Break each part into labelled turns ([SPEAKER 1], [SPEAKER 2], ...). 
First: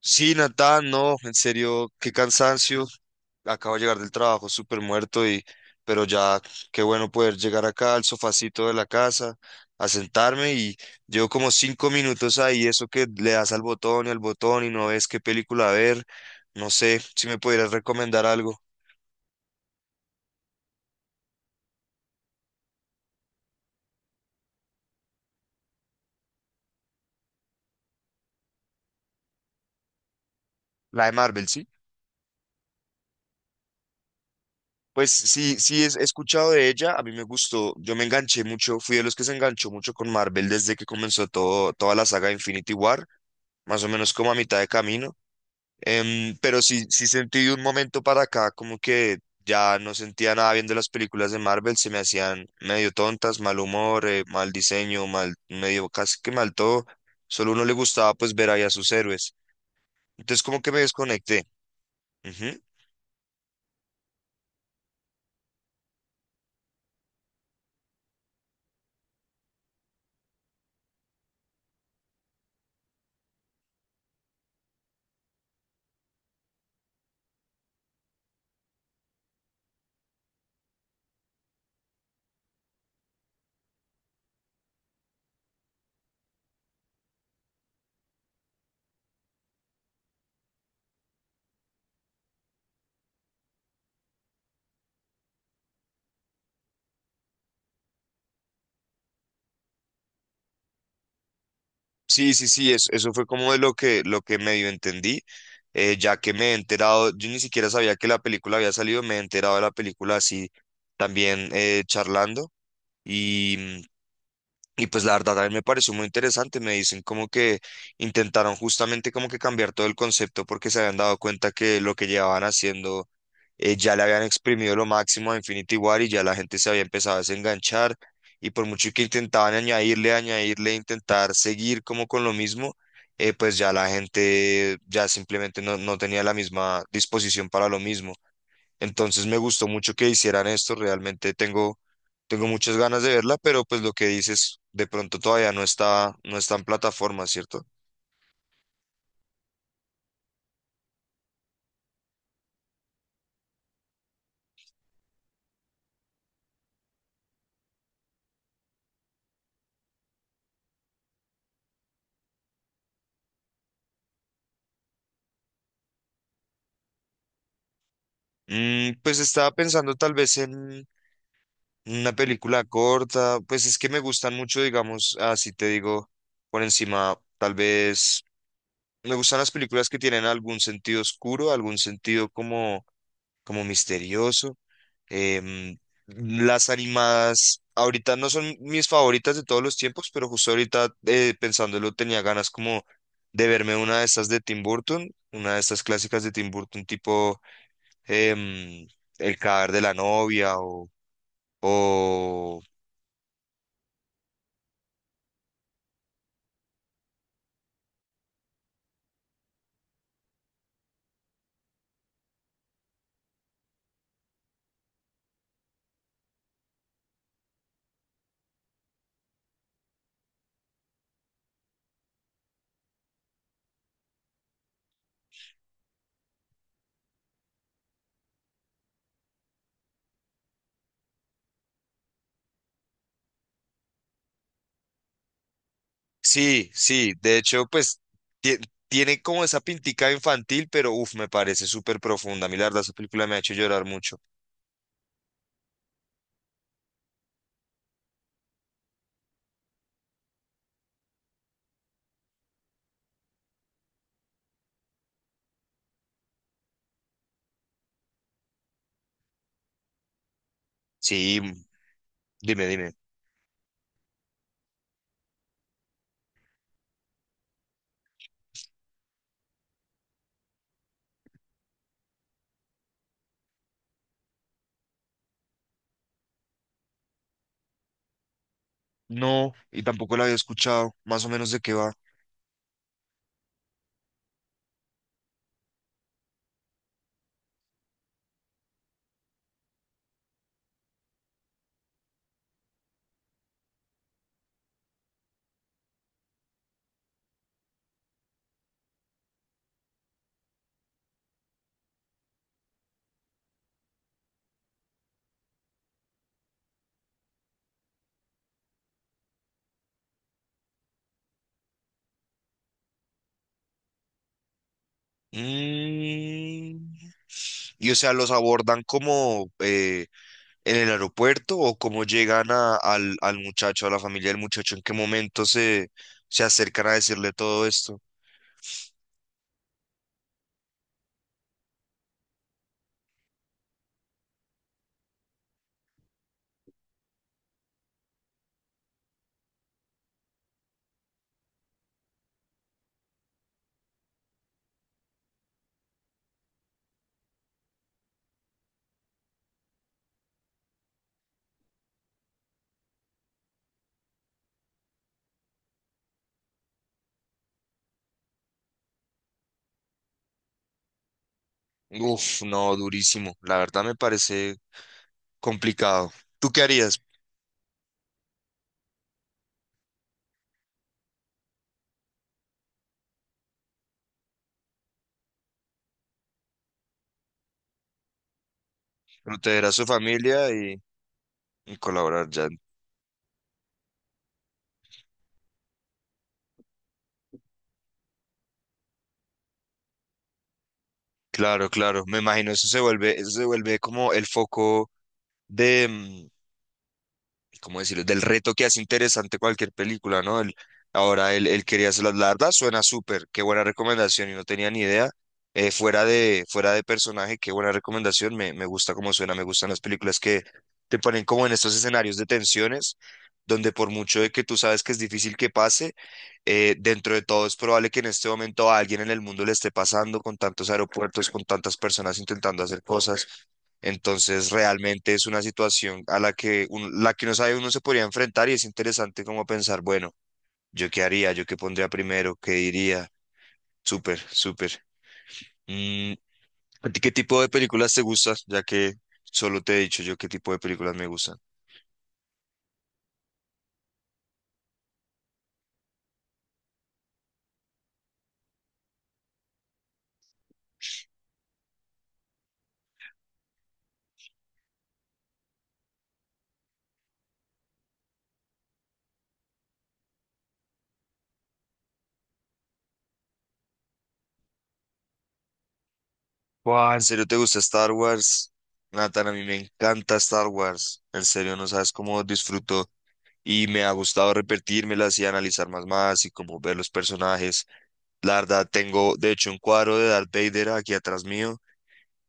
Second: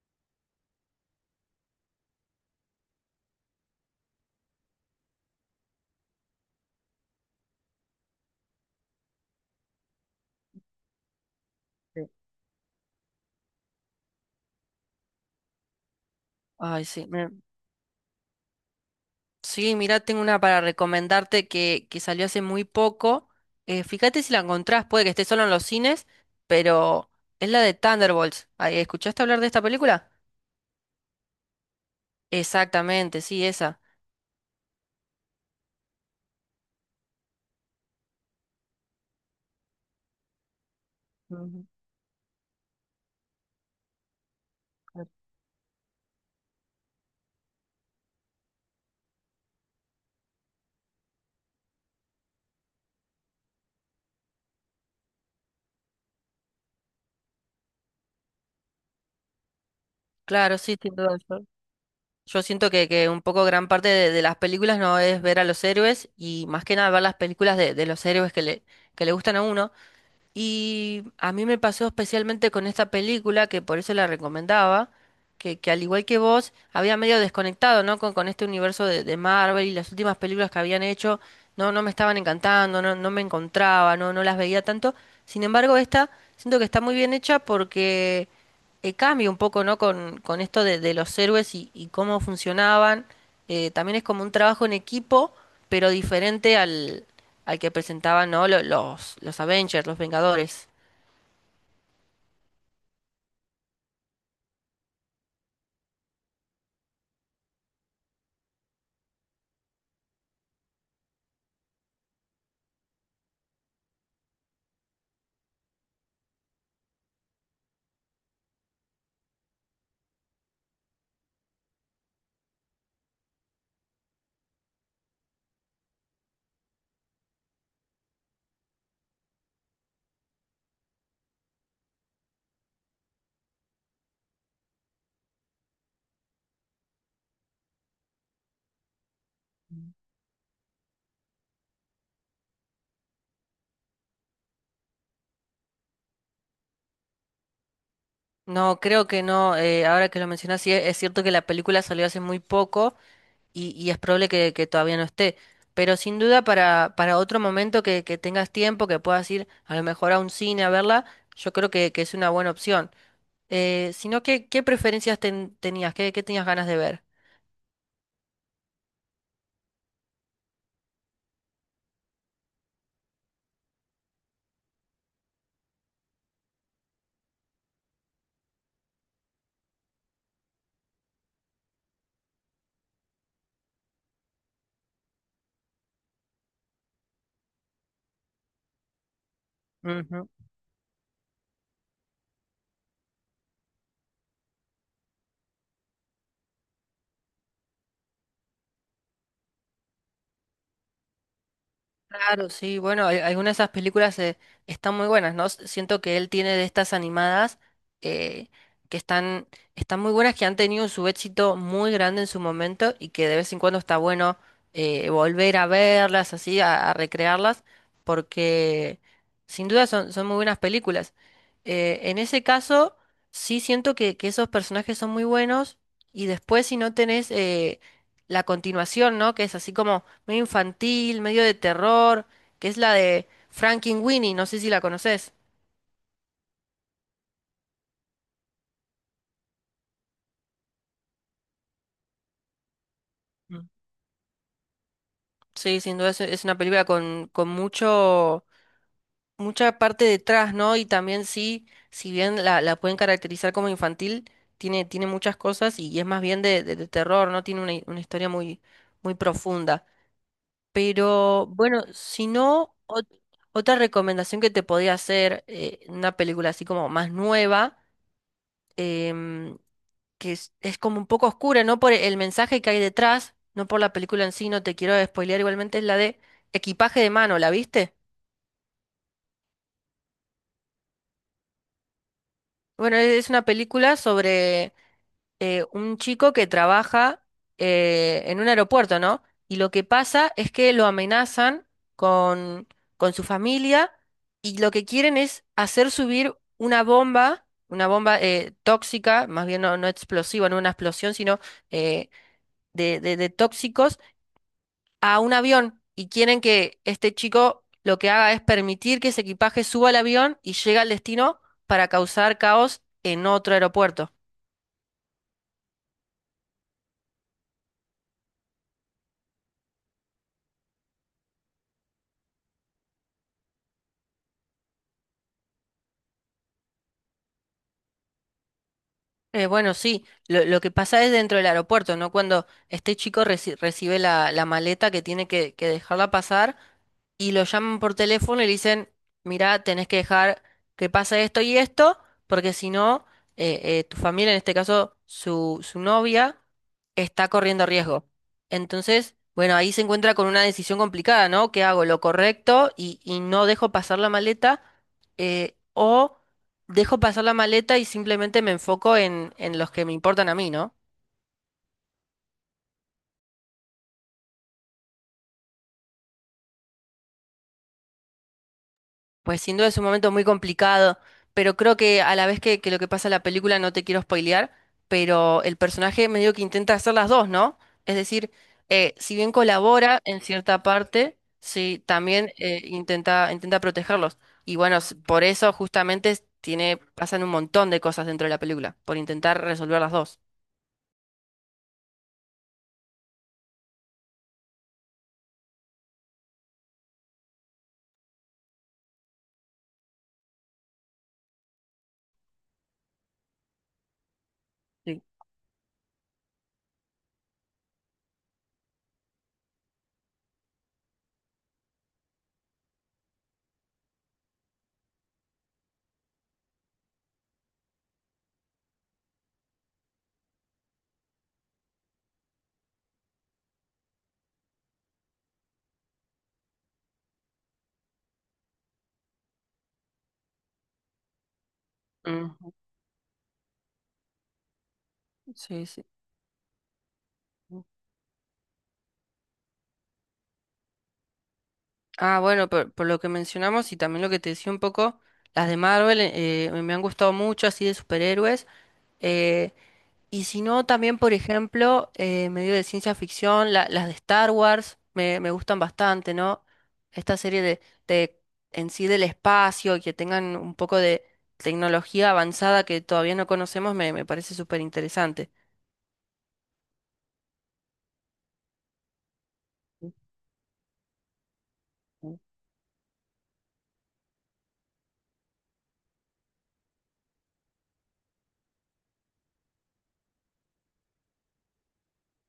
[SPEAKER 1] Sí, Natán, no, en serio, qué cansancio. Acabo de llegar del trabajo súper muerto y, pero ya, qué bueno poder llegar acá al sofacito de la casa, a sentarme y llevo como cinco
[SPEAKER 2] Sí.
[SPEAKER 1] minutos ahí, eso que le das al botón y no ves qué película ver. No
[SPEAKER 2] Ay,
[SPEAKER 1] sé
[SPEAKER 2] sí.
[SPEAKER 1] si me pudieras recomendar algo.
[SPEAKER 2] Sí, mira, tengo una para recomendarte que salió hace muy poco. Fíjate si la encontrás, puede que esté solo en los cines, pero es la de Thunderbolts. Ay, ¿escuchaste hablar de esta película?
[SPEAKER 1] La de Marvel, ¿sí?
[SPEAKER 2] Exactamente, sí, esa.
[SPEAKER 1] Pues sí, sí, he escuchado de ella, a mí me gustó, yo me enganché mucho, fui de los que se enganchó mucho con Marvel desde que comenzó
[SPEAKER 2] Ujú,
[SPEAKER 1] todo, toda la saga de Infinity War, más o menos como a mitad de
[SPEAKER 2] claro.
[SPEAKER 1] camino. Pero sí, sí sentí de un momento para acá como que ya no sentía nada bien de las películas de Marvel, se me hacían medio tontas, mal humor, mal diseño, mal, medio casi que mal todo. Solo uno le gustaba pues ver ahí a sus héroes. Entonces
[SPEAKER 2] Claro,
[SPEAKER 1] como que
[SPEAKER 2] sí,
[SPEAKER 1] me
[SPEAKER 2] sin duda.
[SPEAKER 1] desconecté.
[SPEAKER 2] Yo
[SPEAKER 1] Ujú.
[SPEAKER 2] siento que un poco gran parte de las películas no es ver a los héroes y más que nada ver las películas de los héroes que le gustan a uno. Y a mí me pasó especialmente con esta película, que por eso la recomendaba, que al igual que vos, había medio desconectado, ¿no? Con este universo de Marvel y las últimas películas que habían hecho, no me estaban encantando, no me encontraba, no las veía tanto. Sin embargo, esta siento que está muy bien hecha porque cambia un poco, ¿no? Con esto de los héroes y cómo funcionaban. También es como un trabajo en equipo, pero diferente al que presentaban, ¿no? Los Avengers, los Vengadores.
[SPEAKER 1] Sí, sí, sí, eso fue como de lo que medio entendí, ya que me he enterado, yo ni siquiera sabía que la película había salido, me he enterado de la película así también charlando. Y, Y pues la verdad a mí me pareció muy interesante, me dicen como que intentaron justamente como que cambiar todo el concepto porque se habían dado cuenta que lo que llevaban haciendo ya le habían exprimido lo máximo a Infinity War y ya la gente se había empezado a desenganchar y por mucho que intentaban añadirle, intentar seguir como con lo mismo, pues ya la gente ya simplemente no, no tenía la misma disposición para lo mismo. Entonces me gustó mucho que hicieran esto, realmente tengo muchas ganas de verla, pero pues lo que dices, de pronto todavía no está, no está en plataforma, ¿cierto?
[SPEAKER 2] No, creo que no. Ahora que lo mencionas, sí, es cierto que la película salió hace muy poco y es probable que todavía no esté. Pero sin duda para otro momento que tengas tiempo, que puedas ir a lo mejor a un cine a verla, yo creo que es una buena opción. Sino que, ¿qué tenías? ¿Qué, qué tenías ganas de ver?
[SPEAKER 1] Mm, pues estaba pensando tal vez en una película corta, pues es que me gustan mucho, digamos, así te digo, por encima, tal vez me gustan las películas que tienen algún sentido oscuro, algún sentido como misterioso. Em, las animadas ahorita no son mis favoritas de todos los tiempos, pero
[SPEAKER 2] Ujú.
[SPEAKER 1] justo ahorita pensándolo tenía ganas como de verme una de estas de Tim Burton, una de estas clásicas de Tim Burton tipo em, El cadáver de la novia
[SPEAKER 2] Claro,
[SPEAKER 1] o...
[SPEAKER 2] sí, bueno, algunas de esas películas están muy buenas, ¿no? Siento que él tiene de estas animadas eh, que están muy buenas, que han tenido su éxito muy grande en su momento y que de vez en cuando está bueno volver a verlas, así, a recrearlas, porque sin duda son muy buenas películas. En ese caso, sí siento que esos personajes son muy buenos y después si no tenés la continuación, ¿no? Que es así como medio infantil, medio de terror, que es la de Frankenweenie, no sé si la conoces.
[SPEAKER 1] Sí, sí, de hecho pues tie- tiene como esa pintica infantil, pero uff, me parece súper profunda. A mí la verdad esa película me ha hecho
[SPEAKER 2] Mm.
[SPEAKER 1] llorar mucho.
[SPEAKER 2] Sí, sin duda es una película con mucho, mucha parte detrás, ¿no? Y también sí, si bien la pueden caracterizar como infantil, tiene muchas cosas y es más bien de terror, ¿no? Tiene una, una historia muy, muy profunda.
[SPEAKER 1] Sí,
[SPEAKER 2] Pero bueno, si
[SPEAKER 1] dime,
[SPEAKER 2] no,
[SPEAKER 1] dime.
[SPEAKER 2] otra recomendación que te podría hacer, una película así como más nueva. em, que es como un poco oscura, no por el mensaje que hay detrás, no por la película en sí, no te quiero spoilear igualmente, es la de Equipaje de mano, ¿la viste?
[SPEAKER 1] No, y tampoco la había escuchado, más o menos de qué va.
[SPEAKER 2] Bueno, es una película sobre un chico que trabaja en un aeropuerto, ¿no? Y lo que pasa es que lo amenazan con, con su familia y lo que quieren es hacer subir una bomba tóxica, más bien no, no explosiva, no una explosión, sino eh, de, de tóxicos a un avión y quieren que este chico lo que haga es permitir que ese equipaje suba al avión y llegue al destino para causar caos en otro aeropuerto.
[SPEAKER 1] Mm, y o sea, los abordan como en el aeropuerto o cómo llegan al, al muchacho, a la familia del muchacho, en qué momento se acercan a decirle todo esto.
[SPEAKER 2] Bueno, sí, lo que pasa es dentro del aeropuerto, ¿no? Cuando este chico recibe la maleta que tiene que dejarla pasar y lo llaman por teléfono y le dicen, mirá, tenés que dejar que pase esto y esto, porque si no, tu familia, en este caso su novia, está corriendo riesgo. Entonces, bueno, ahí se encuentra con una decisión complicada, ¿no? ¿Qué hago? ¿Lo correcto y no dejo pasar la maleta? O dejo pasar la maleta y simplemente me enfoco en los que me importan a mí, ¿no?
[SPEAKER 1] Uf, no, durísimo. La verdad me parece complicado. ¿Tú qué harías?
[SPEAKER 2] Pues sin duda es un momento muy complicado, pero creo que a la vez que lo que pasa en la película no te quiero spoilear, pero el personaje medio que intenta hacer las dos, ¿no? Es decir, si bien
[SPEAKER 1] Proteger a su
[SPEAKER 2] colabora en
[SPEAKER 1] familia
[SPEAKER 2] cierta parte,
[SPEAKER 1] y
[SPEAKER 2] sí,
[SPEAKER 1] colaborar
[SPEAKER 2] también
[SPEAKER 1] ya.
[SPEAKER 2] intenta, intenta protegerlos. Y bueno, por eso justamente tiene, pasan un montón de cosas dentro de la película, por intentar resolver las dos.
[SPEAKER 1] Claro, claro. Me imagino eso se vuelve como el foco de, mm, ¿cómo decirlo? Del reto que hace interesante cualquier película, ¿no? Ahora él quería hacerlas, la verdad suena súper, qué buena recomendación y no tenía ni
[SPEAKER 2] Sí.
[SPEAKER 1] idea. Fuera de personaje, qué buena recomendación, me gusta cómo suena, me gustan las películas que te ponen como en estos escenarios de tensiones, donde por mucho de que tú sabes que es difícil que pase, dentro de todo es probable que en este momento a alguien en el mundo le esté pasando con tantos aeropuertos, con tantas personas intentando hacer cosas. Entonces, realmente es una situación a la que, la que no sabe uno se podría enfrentar y es interesante como pensar, bueno, ¿yo qué haría? ¿Yo qué pondría
[SPEAKER 2] Ujú.
[SPEAKER 1] primero? ¿Qué diría? Súper, súper.
[SPEAKER 2] Sí, sí.
[SPEAKER 1] Mm, ¿a ti qué tipo de películas te gustan? Ya que solo te he dicho yo qué tipo de películas me gustan.
[SPEAKER 2] Ah, bueno, por lo que mencionamos y también lo que te decía un poco, las de Marvel me han gustado mucho, así de superhéroes. eh, y si no, también, por ejemplo, medio de ciencia ficción, las de Star Wars me, me gustan bastante, ¿no? Esta serie de en sí del espacio, y que tengan un poco de tecnología avanzada que todavía no conocemos, me parece súper interesante.
[SPEAKER 1] Buah, ¿en serio te gusta Star Wars? Nathan, a mí me encanta Star Wars. En serio, no sabes cómo disfruto y me ha gustado repetírmelas y analizar más más y como ver los personajes. La verdad, tengo de hecho un cuadro de Darth Vader aquí atrás mío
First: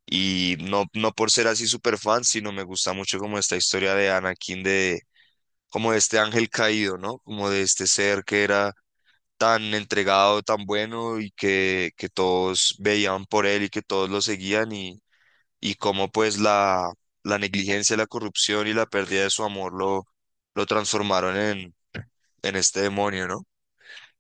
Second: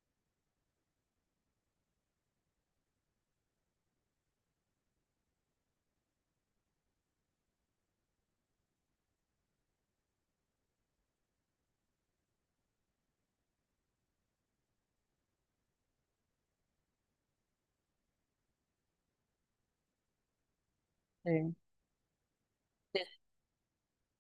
[SPEAKER 1] y no, no por ser así súper fan, sino me gusta mucho como esta historia de Anakin, de como de este ángel caído, ¿no? Como de este ser que era tan entregado, tan bueno y que todos veían por él y que todos lo seguían y cómo pues la negligencia, la corrupción y la pérdida de su amor lo transformaron
[SPEAKER 2] Sí.
[SPEAKER 1] en este demonio, ¿no?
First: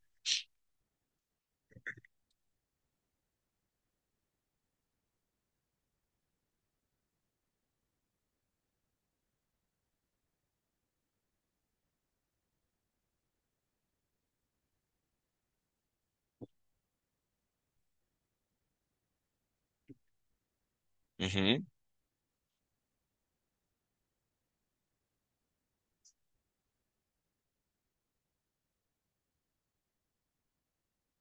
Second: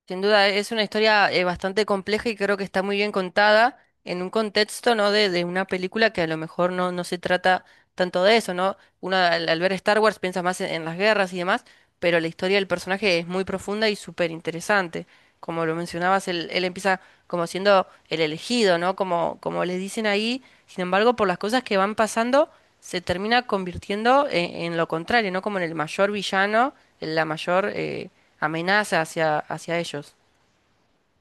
[SPEAKER 2] Sin duda, es una historia bastante compleja y creo que está muy bien contada en un contexto, ¿no? De una película que a lo mejor no, no se trata tanto de eso, ¿no? Uno al ver Star Wars piensa más en las guerras y demás, pero la historia del personaje es muy profunda y súper interesante. Como lo mencionabas, él empieza como siendo el elegido, ¿no? Como, como les dicen ahí, sin embargo, por las cosas que van pasando se termina convirtiendo en lo contrario, ¿no? Como en el mayor villano, en la mayor amenaza hacia, hacia ellos.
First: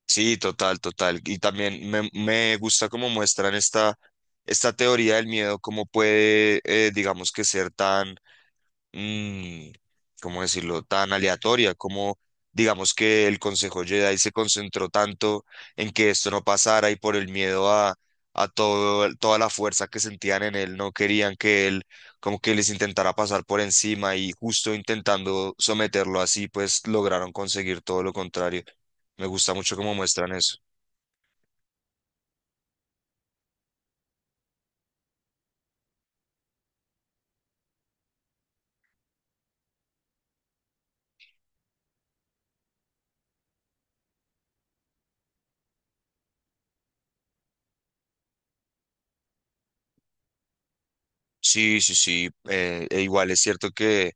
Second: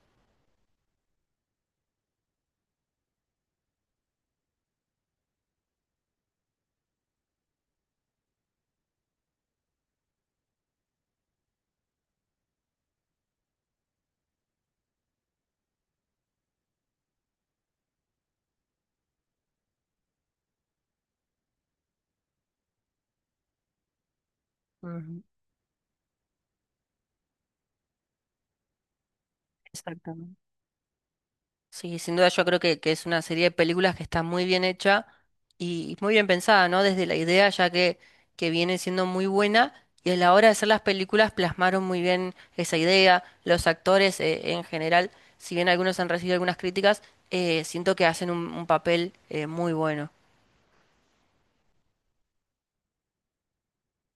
[SPEAKER 1] Sí, total, total. Y también me gusta cómo muestran esta teoría del miedo, cómo puede, digamos que ser tan mm, ¿cómo decirlo?, tan aleatoria, como digamos que el Consejo Jedi se concentró tanto en que esto no pasara y por el miedo a todo, toda la fuerza que sentían en él, no querían que él como que les intentara pasar por encima y justo
[SPEAKER 2] Ujú.
[SPEAKER 1] intentando someterlo así, pues lograron conseguir todo lo contrario. Me gusta mucho cómo muestran
[SPEAKER 2] Exactamente.
[SPEAKER 1] eso.
[SPEAKER 2] Sí, sin duda yo creo que es una serie de películas que está muy bien hecha y muy bien pensada, ¿no? Desde la idea ya que viene siendo muy buena y a la hora de hacer las películas plasmaron muy bien esa idea. Los actores en general, si bien algunos han recibido algunas críticas, siento que hacen un papel muy bueno.
[SPEAKER 1] Sí, sí, sí. E igual es cierto que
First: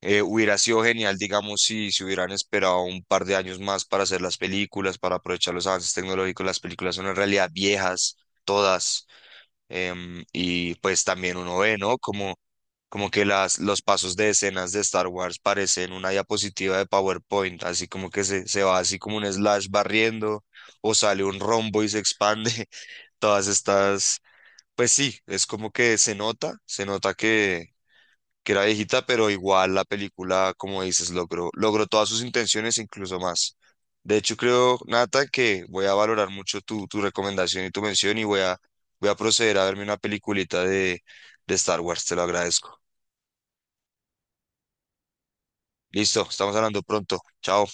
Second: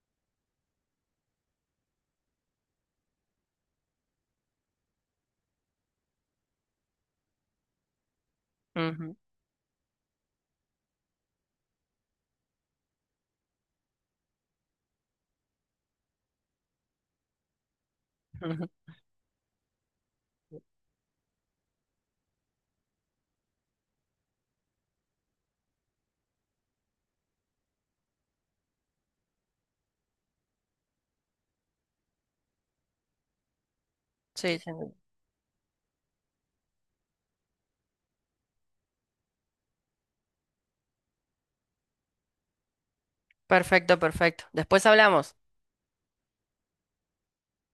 [SPEAKER 1] Hubiera sido genial, digamos, si se hubieran esperado un par de años más para hacer las películas, para aprovechar los avances tecnológicos. Las películas son en realidad viejas, todas.
[SPEAKER 2] Ujú,
[SPEAKER 1] Y pues también uno ve, ¿no? Como, como que los pasos de escenas de Star Wars parecen una diapositiva de PowerPoint, así como que se
[SPEAKER 2] ujú.
[SPEAKER 1] va así como un slash barriendo, o sale un rombo y se expande. Todas estas, pues sí, es como que se nota que era viejita, pero igual la película, como dices, logró todas sus intenciones, incluso más. De hecho,
[SPEAKER 2] Sí, sí.
[SPEAKER 1] creo, Nata, que voy a valorar mucho tu recomendación y tu mención y voy voy a proceder a verme una peliculita de Star Wars, te lo agradezco.
[SPEAKER 2] Perfecto, perfecto. Después hablamos.
[SPEAKER 1] Listo, estamos hablando pronto. Chao.